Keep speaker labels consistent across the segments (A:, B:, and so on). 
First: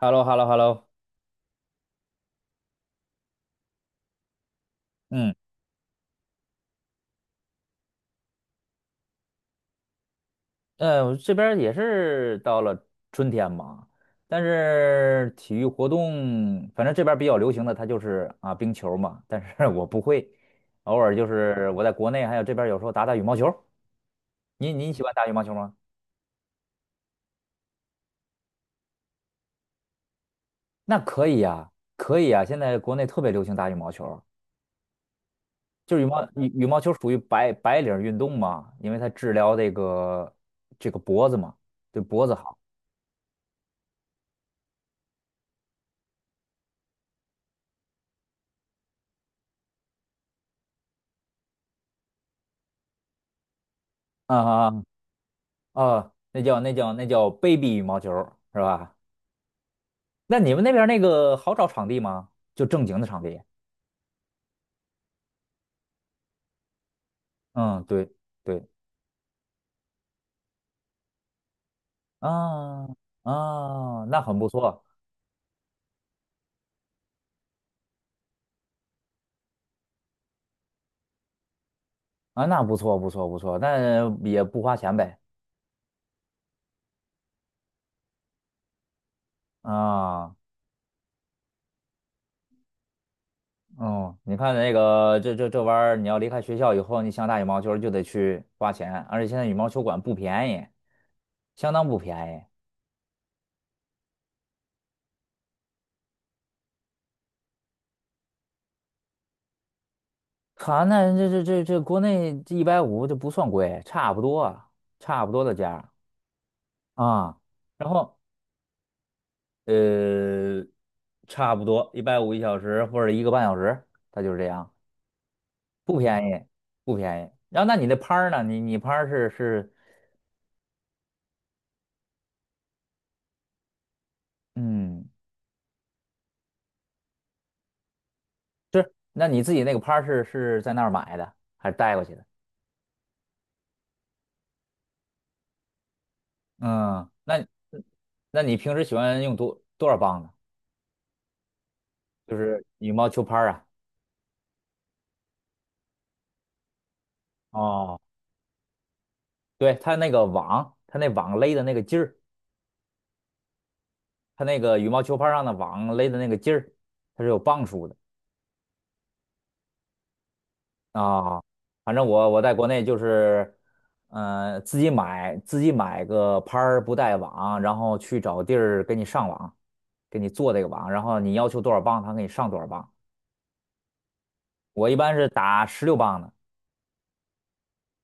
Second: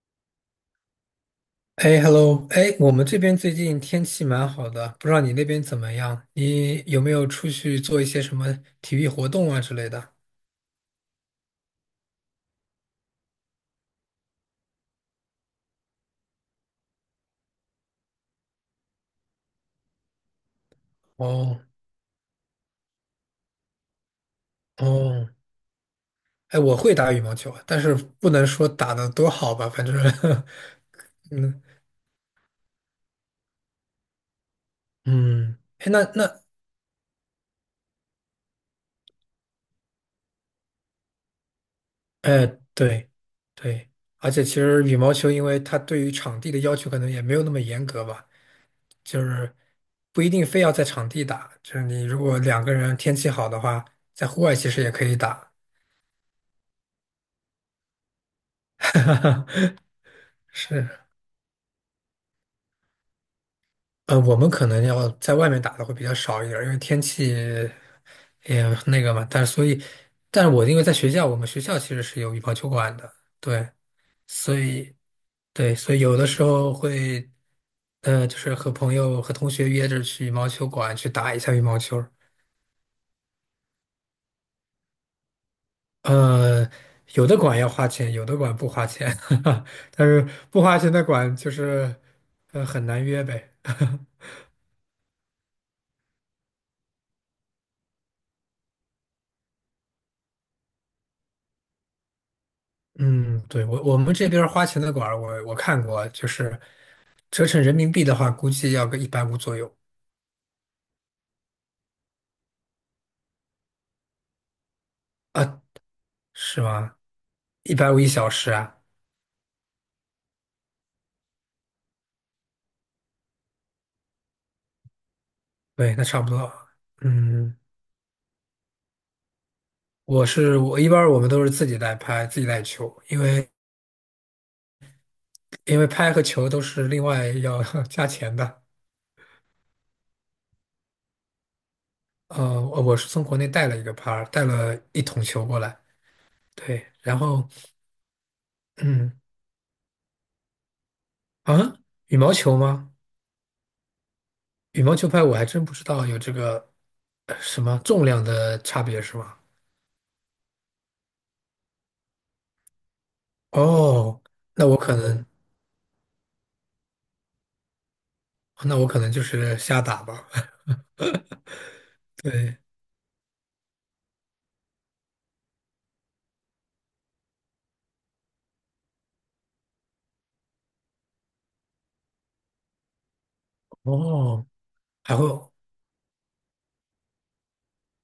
A: h e l l o h e l l o h e l l o
B: 哎，hello，哎，我们这边最近天气蛮好的，不知道你
A: 嗯，
B: 那边怎么样？你有没有出去做一些什么体育活动啊之类的？
A: 我这边儿也是到了春天嘛。但是体育活动，反正这边儿比较流行的，它就是啊冰球嘛，但是 我不会，偶尔就
B: 哦
A: 是我在国内还有这边儿有时候打打羽毛球。您喜欢打
B: 哦，
A: 羽毛球吗？
B: 哎，我会打羽毛球，但是不能说打的多好吧，反正。
A: 那可 以
B: 嗯
A: 呀，可以呀。现在国内特别流行打羽毛球，
B: 嗯，哎，
A: 就是羽毛羽羽毛球属于白领运动嘛，因为它治疗这个脖子嘛，对脖子
B: 哎，
A: 好。
B: 对对，而且其实羽毛球，因为它对于场地的要求可能也没有那么严格吧，就是不一定非要在场地打，就是你如果两个人天气好的话，在
A: 啊
B: 户外
A: 啊
B: 其实
A: 啊，
B: 也可以打。
A: 哦，那叫 baby 羽毛球儿是吧？那你们那边儿
B: 是，
A: 那个好找场地吗？就正经的场地？
B: 我们可能要在外面打的会比较少一点儿因为天气
A: 嗯，对
B: 也
A: 对，
B: 那个嘛。但是所以，但是我因为在学校，我们学校其实是有羽毛球
A: 啊
B: 馆的，对，
A: 啊，那很不
B: 所
A: 错
B: 以对，所以有的时候会，就是和朋友和同学约着去羽毛球馆去打一下羽毛球。
A: 啊，那不错不错不错，那也不花钱呗，
B: 呃，有的馆要花钱，有的馆不花钱，但是
A: 啊。
B: 不花钱的馆就是，很难约呗。
A: 嗯，你看那个这玩意儿，你要离开学校以后，你想打羽毛球儿就得去花钱，而且现在羽毛球馆不便宜，相当不便宜。
B: 嗯，对，我们这边儿花钱的馆儿，我看过，就是折成人民币的话，估计要个一百五左右。
A: 哈，那这国内一百五，这150，这不算贵，差不多的
B: 啊，
A: 价。
B: 是吗？
A: 啊，
B: 一
A: 然
B: 百五一
A: 后
B: 小时啊？
A: 呃，差不多一百五1小时或者1个半小时，它就是这样，
B: 对，
A: 不
B: 那差
A: 便
B: 不
A: 宜，
B: 多。
A: 不便宜。
B: 嗯，
A: 然后那你那拍儿呢？你拍儿
B: 我是我一般儿我们都是自己带拍，自己带球，因为
A: 嗯
B: 因为拍和球都是另外要 加钱的。
A: 是，那你自己那个拍儿是在那儿买的还是带过去的？
B: 我是从国内带了一个拍儿，带了一桶球过来。对，
A: 嗯，
B: 然
A: 那
B: 后
A: 那你平时喜
B: 嗯
A: 欢用多少磅呢？
B: 啊，羽毛
A: 就
B: 球
A: 是羽
B: 吗？
A: 毛球拍儿啊？
B: 羽毛球拍我还真不知道有这个什么
A: 哦，
B: 重量的差别是吗？
A: 对，它那个网，它那网勒的那个劲儿，
B: 哦，
A: 它那
B: 那我
A: 个羽
B: 可
A: 毛球拍
B: 能，
A: 儿上的网勒的那个劲儿，它是有磅数的。
B: 那我可能就是瞎打吧。
A: 啊，反正我在
B: 对，
A: 国内就是，自己买个拍儿不带网，然后去找地儿给你上网，给你做这个网，然后你要求多少磅，他给你上多少磅。
B: 哦，
A: 我一般
B: 还会，
A: 是打十六磅的。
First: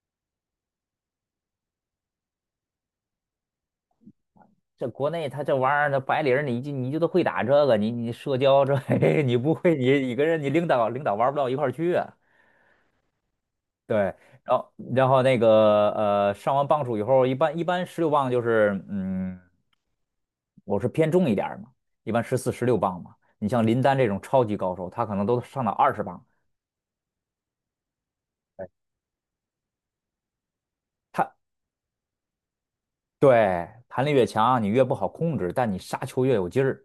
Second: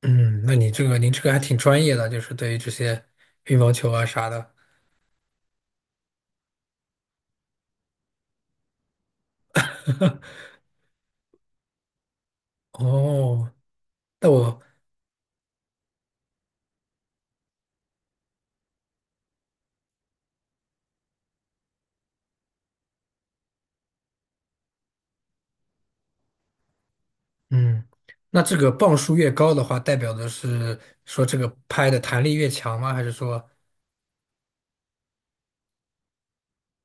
B: 嗯，那你这个您这个还挺专业的，就是对于这些羽毛球啊啥的。
A: 这国内他这玩意儿，那白领儿你就都会打这个，你社交这 你不会，你跟人你 领导玩不到一块儿去啊。
B: 哦，
A: 对，
B: 那
A: 然
B: 我，
A: 后然后那个上完磅数以后，一般十六磅就是。我是偏重一点儿嘛，一般14、十六磅嘛。你像林丹这种超级高手，他可能都上到20磅。
B: 嗯，那这
A: 哎，
B: 个磅数越高的话，代表的是说
A: 他
B: 这个拍的弹力越强吗？还是说，
A: 对弹力越强，你越不好控制，但你杀球越有劲儿。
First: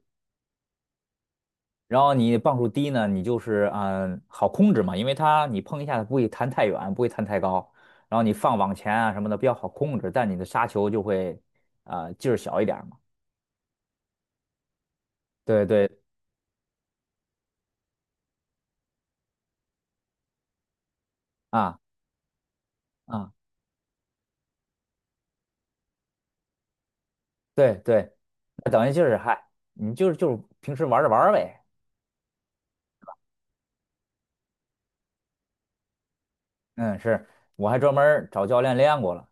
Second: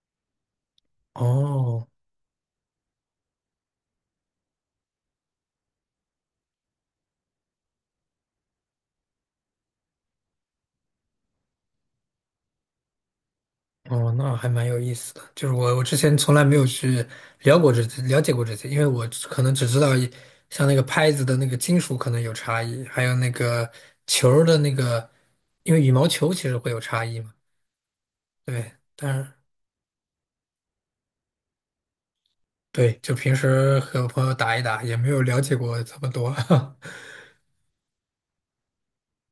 B: 哦，
A: 然后你磅数低呢，你就是好控制嘛，因为它你碰一下它不会弹太远，不会弹太高。然后你放网前啊什么的比较好控制，但你的杀球就会啊、劲儿小一点儿嘛。
B: 哦，那还蛮有意思的。就是
A: 对
B: 我
A: 对，
B: 之前从来没有去聊过这些，了解过这些，因为我只可能只知道一像那个拍子的那个
A: 啊
B: 金属可能有差异，还有那
A: 啊，
B: 个球儿的那个，因为羽毛球其实会有差异嘛。
A: 对对。那
B: 对，
A: 等于就
B: 但
A: 是
B: 是
A: 嗨，你就是平时玩着玩儿呗。
B: 对，就平时和朋友打一打，也没有了解过这么多。
A: 嗯，是，我还专门儿找教练练过了。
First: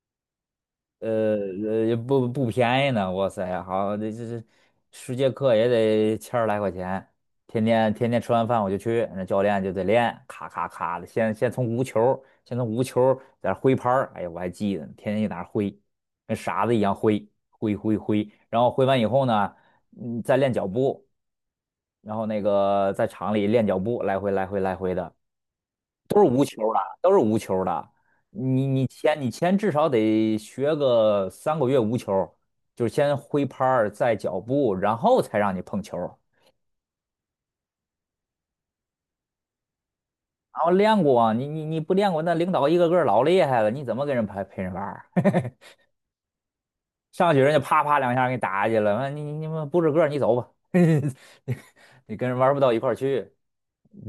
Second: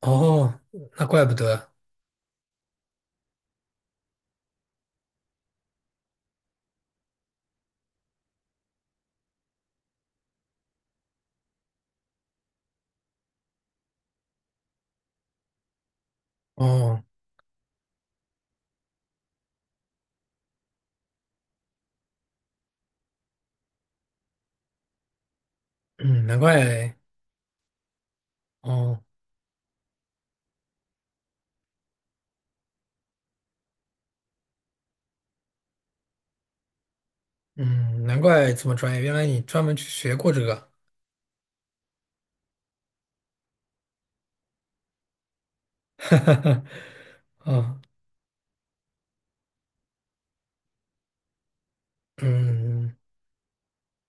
B: 哦，那
A: 呃
B: 怪不得。
A: 也不便宜呢，哇塞，好，这10节课也得千儿来块钱。天天吃完饭我就去，那教练就得练，咔咔咔的，先从无球儿在那儿挥拍儿。哎呀，我还记得呢，天天就在那儿挥，跟傻子一样
B: 哦，
A: 挥挥挥挥。然后挥完以后呢，嗯，再练脚步，然后那个在场里练脚步，来回来回来回的。
B: 嗯，难怪。
A: 都是无球的。你你
B: 哦，
A: 前你前至少得学个3个月无球，就是先挥拍儿，再脚步，然后才让你碰球。
B: 嗯，难怪这么专业。原来你专门去学过这
A: 然
B: 个。
A: 后练过啊，你不练过，那领导一个个老厉害了，你怎么跟人陪陪人玩儿
B: 哈哈哈。
A: 上去人家
B: 啊，
A: 啪啪两下给你打下去了，完你们不是个儿你走吧，你跟人玩不到一块儿
B: 嗯。
A: 去。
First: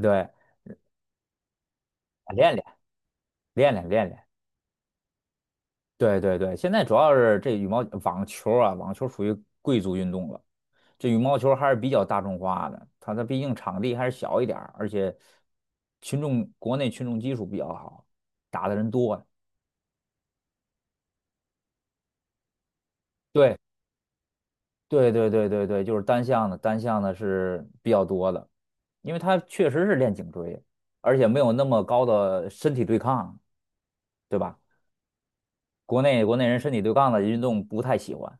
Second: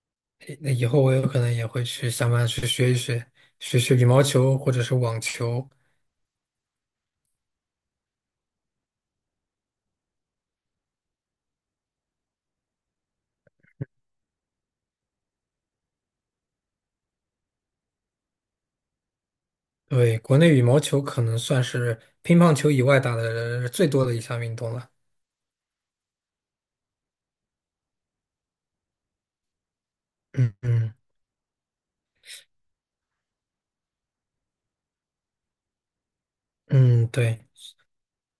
A: 对，
B: 那以后我有可能也会去想办法
A: 练练
B: 去学一学，
A: 练
B: 学
A: 练
B: 学羽
A: 练
B: 毛
A: 练。
B: 球或者是网球。
A: 对对对，现在主要是这羽毛网球啊，网球属于贵族运动了，这羽毛球还是比较大众化的，它毕竟场地还是小一点儿，而且国内群众基础比较好，打的人多呀。
B: 对，国内羽毛球可能算是乒乓球以外打的
A: 对
B: 最多的一项运动了。
A: 对对对对对，就是单项的，单项的是比较多的，因为它确实是练颈
B: 嗯
A: 椎，
B: 嗯
A: 而且没有那么高的身体对抗，对吧？国内人身体对
B: 嗯，
A: 抗的运
B: 对，
A: 动不太喜欢。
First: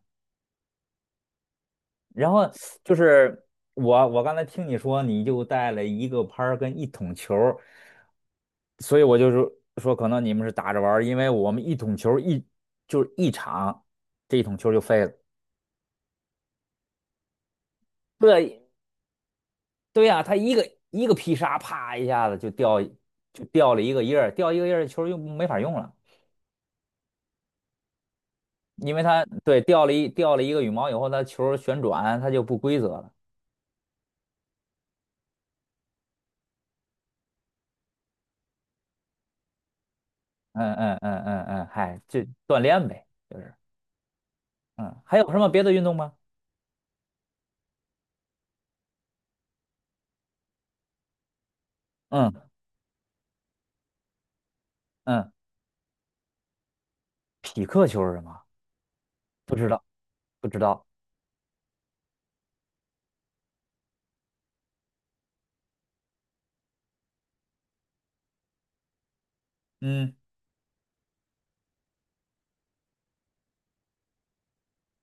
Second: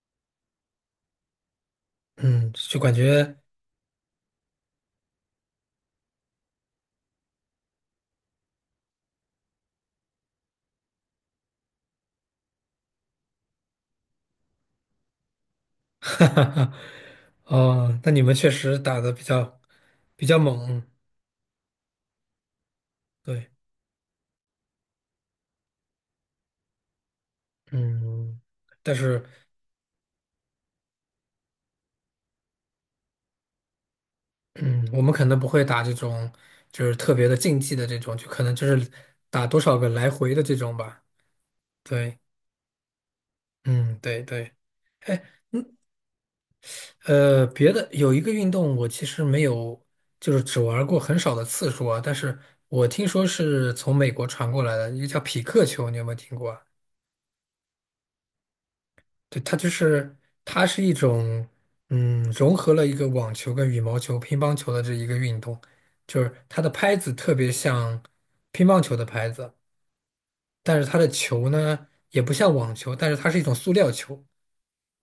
A: 然后
B: 嗯，就
A: 就
B: 感觉，
A: 是我刚才听你说你就带了一个拍儿跟一桶球儿，所以我就是说可能你们是打着玩儿。因为我们一桶球儿就是一场，这一桶球儿就废了。
B: 哈哈哈，哦，那你们确
A: 对，
B: 实打的比较
A: 对呀、
B: 比
A: 他
B: 较
A: 一个
B: 猛，
A: 一个劈杀，啪一下子就掉就
B: 对，
A: 掉了一个叶儿，掉一个叶儿球儿又没法用了，
B: 嗯，
A: 因
B: 但
A: 为它
B: 是，
A: 对掉了一个羽毛以后，它球儿旋转它就不规则了。
B: 嗯，我们可能不会打这种就是特别的竞技的这种，就可能就是打多少个来回的这
A: 嗯
B: 种
A: 嗯
B: 吧。
A: 嗯嗯嗯，嗨，
B: 对，
A: 就锻炼呗，就是
B: 嗯，对对。
A: 嗯，还
B: 哎，
A: 有什么别的运动吗？
B: 别的有一个运动，我其实没有，就是只玩过很少的次数啊。但是
A: 嗯。
B: 我听说是从美国传过来的，一个叫
A: 嗯，
B: 匹克球，你有没有听过啊？
A: 匹克球是什么？
B: 对，
A: 不知道，不知
B: 它是
A: 道。
B: 一种，嗯，融合了一个网球跟羽毛球、乒乓球的这一个运动，就是它的拍子特别像乒乓球的拍子，
A: 嗯
B: 但是它的球呢也不像网球，但是它是一种塑料球。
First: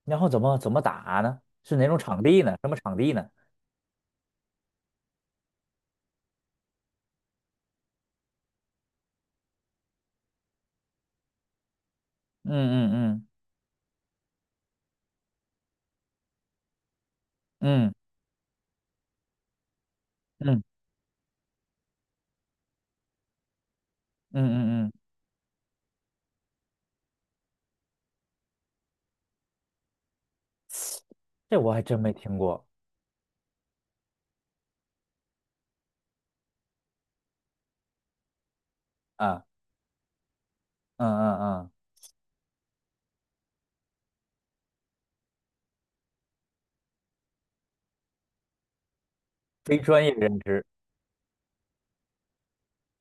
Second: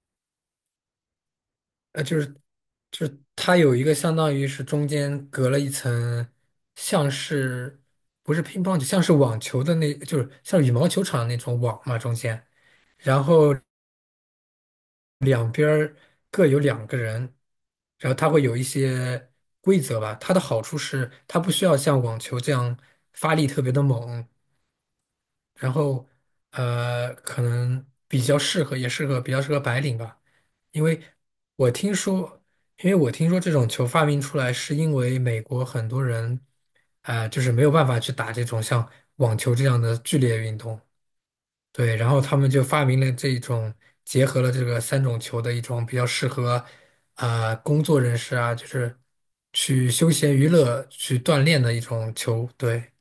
A: 然后怎么打呢？是哪种
B: 呃，就
A: 场
B: 是
A: 地呢？什么场
B: 就
A: 地
B: 是
A: 呢？
B: 它有一个相当于是中间隔了一层，像是不是乒乓球，像是网球的那，就是像羽毛球场那种网嘛，中间，
A: 嗯
B: 然
A: 嗯
B: 后两边儿各有两个人，
A: 嗯嗯
B: 然后它会有一些规则吧。它的
A: 嗯
B: 好处是它不需要像网球这样发力特别的猛，
A: 嗯嗯嗯，
B: 然后可能比较适合白领吧，因为
A: 这
B: 我
A: 我还
B: 听
A: 真没听
B: 说，
A: 过
B: 这种球发明出来是因为美国很多人，就是没有办法去打这种像网
A: 啊。
B: 球这样的剧烈运动，
A: 嗯嗯嗯，
B: 对，然后他们就发明了这种结合了这个三种球的一种比较适合，工作人士啊，就是
A: 非
B: 去
A: 专
B: 休
A: 业
B: 闲
A: 认
B: 娱
A: 知，
B: 乐去锻炼的一种球，对，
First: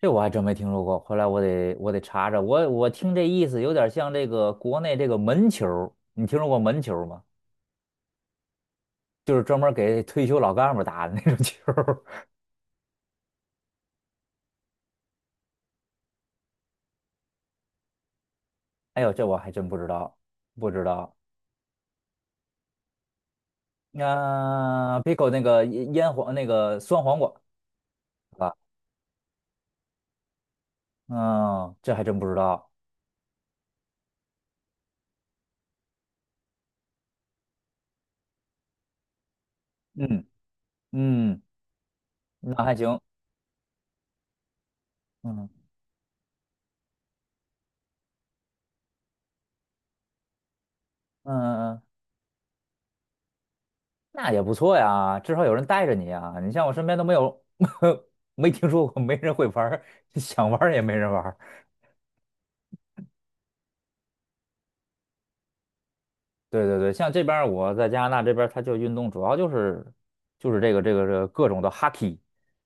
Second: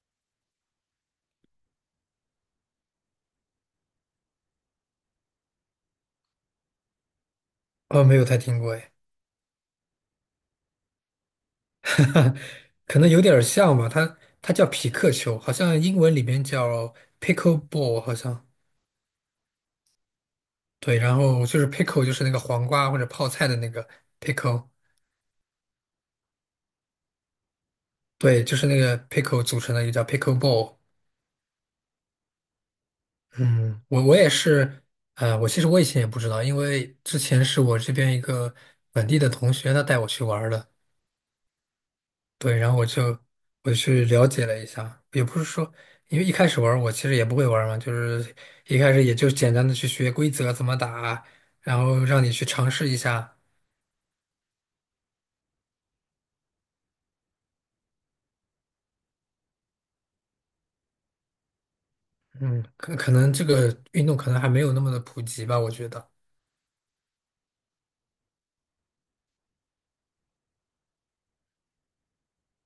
A: 这我还真没听说过。后来我得查查，我听这意思有点像这个国内这个门球儿，你听说过门球儿吗？
B: 哦，没有太听过，哎。
A: 就是专门给退休老干部打的那种球儿。
B: 可能有点儿像吧，它叫匹克球，好像英文里面叫 pickleball,好像
A: 哎呦，这我还真不知道，不知
B: 对，然
A: 道。
B: 后就是 pickle 就是那个黄瓜或者泡菜的那个 pickle,
A: 啊，Pico 那个酸黄瓜。
B: 对，
A: 啊，
B: 就是那个 pickle 组成的一个叫 pickleball。
A: 嗯，这还真不知道。
B: 嗯，我也是，我其实以前也不知道，因为之前是我这边一个本地的同学他带我去
A: 嗯
B: 玩儿的，
A: 嗯，
B: 对，
A: 那
B: 然
A: 还
B: 后我
A: 行。
B: 就我去了解了一下，也不是
A: 嗯
B: 说，因为一开始玩儿我其实也不会玩儿嘛，就是一开始也就简单的去学规则怎么打，
A: 嗯
B: 然
A: 嗯，
B: 后让你去尝试一下。
A: 那也不错呀，至少有人带着你啊。你像我身边都没有，没听说过，没人会玩儿，想玩儿也没人玩。
B: 嗯，可能这个运动可能还没有那么的普及吧，我觉得。
A: 对对对，像这边儿我在加拿大这边儿，它就运动主要就是这个各种的 hockey，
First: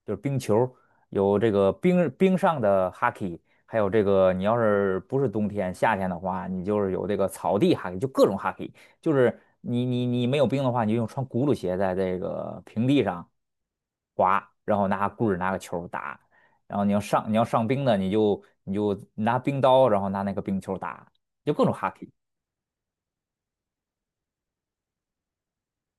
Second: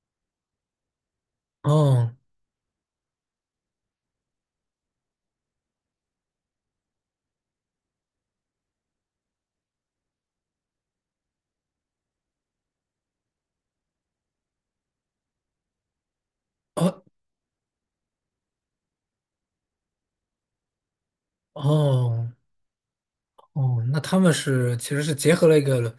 A: 就是冰球儿，有这个冰
B: 哦
A: 冰上的 hockey，还有这个你要是不是冬天夏天的话，你就是有这个草地 hockey，就各种 hockey，就是你没有冰的话，你就用穿轱辘鞋在这个平地上滑，然后拿棍儿拿个球儿打。然后你要
B: 哦
A: 上你要上冰的，你就拿冰刀，然后拿那个冰球儿打，就各种 hockey，
B: 哦哦，那他们是其实是结合了一个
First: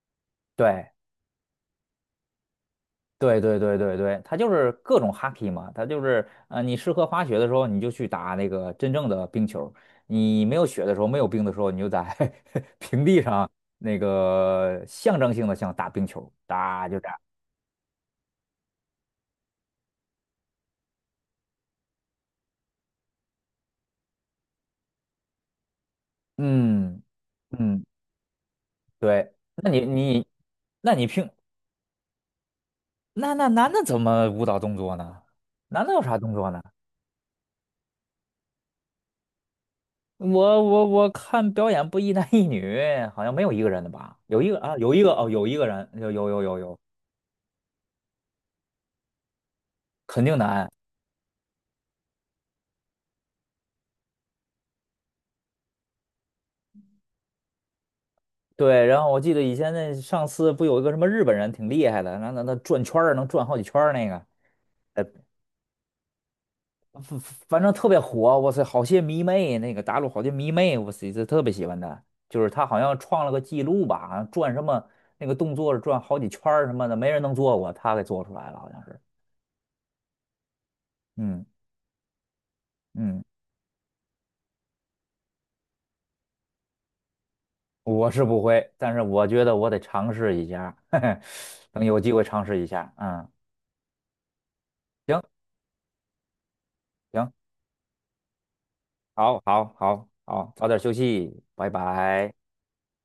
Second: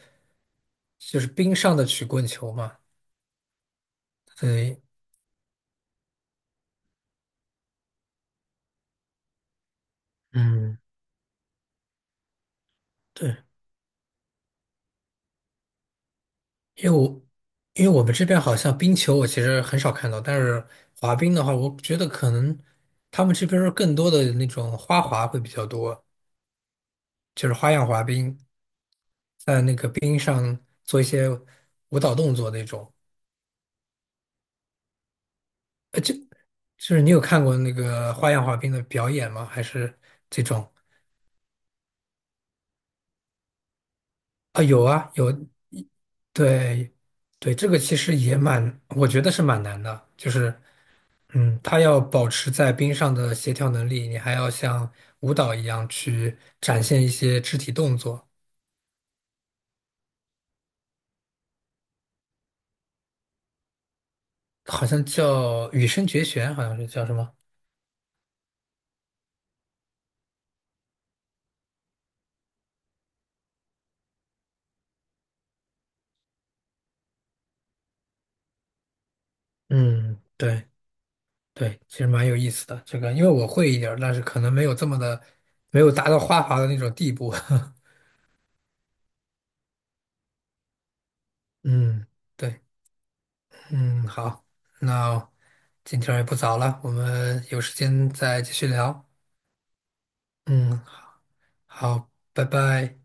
A: 对。
B: 就是冰上的曲棍球嘛。
A: 对对对对对，它就是
B: 对，
A: 各种 hockey 嘛，它就是你适合滑雪的时候，你就去打那个真正的冰球；你没有
B: 嗯。
A: 雪的时候，没有冰的时候，你就在 平地
B: 对。
A: 上那个象征性的像打冰球，
B: 因
A: 打
B: 为
A: 就打。
B: 我们这边好像冰球我其实很少看到，但是滑冰的话，我觉得可能他们这边儿更多的那种花滑会比较多，
A: 嗯
B: 就是花
A: 嗯，
B: 样滑冰，
A: 对。
B: 在
A: 那
B: 那
A: 你
B: 个冰
A: 你，
B: 上
A: 那
B: 做一
A: 你
B: 些
A: 平
B: 舞蹈动作那种。
A: 那那男的怎么舞蹈动作呢？男的有
B: 呃，就
A: 啥动作呢？
B: 就是你有看过那个花样滑冰的表演吗？还是这
A: 我
B: 种？
A: 我我看表演不一男一女，好像没有一个人的吧？有一个
B: 啊，
A: 啊，
B: 有
A: 有一个
B: 啊，
A: 哦，
B: 有，
A: 有一个人，有有有有有，
B: 对，对，这个其实也蛮，我觉得是蛮难的，
A: 肯
B: 就
A: 定
B: 是。
A: 难。
B: 嗯，他要保持在冰上的协调能力，你还要像舞蹈一样去展现一些肢体动作，
A: 对，然后我记得以前那上次不有一个什么日本人挺厉害的，那转圈儿能转好几圈儿那个。
B: 好像
A: 呃，
B: 叫羽生结弦，好像是叫什
A: 反
B: 么？
A: 反正特别火，哇塞，好些迷妹，那个大陆好些迷妹，我塞，这特别喜欢他，就是他好像创了个记录吧，好像转什么那个动作是转好几圈儿什么的，没人能做过，他给做出来了，好像是。
B: 嗯，对
A: 嗯
B: 对，其实蛮有意思的这个，因
A: 嗯，
B: 为我会一点儿，但是可能没有这么的，没有达到花滑的那种地步。
A: 我是不会，但是我觉得我得尝试一下，嘿嘿，等有
B: 嗯，
A: 机会尝试
B: 对，
A: 一下，嗯，
B: 嗯，好，
A: 行
B: 那今天儿也不早了，我
A: 行，
B: 们有时间再继续聊。
A: 好好好好，早点
B: 嗯，
A: 休息，拜
B: 好，
A: 拜。
B: 拜拜。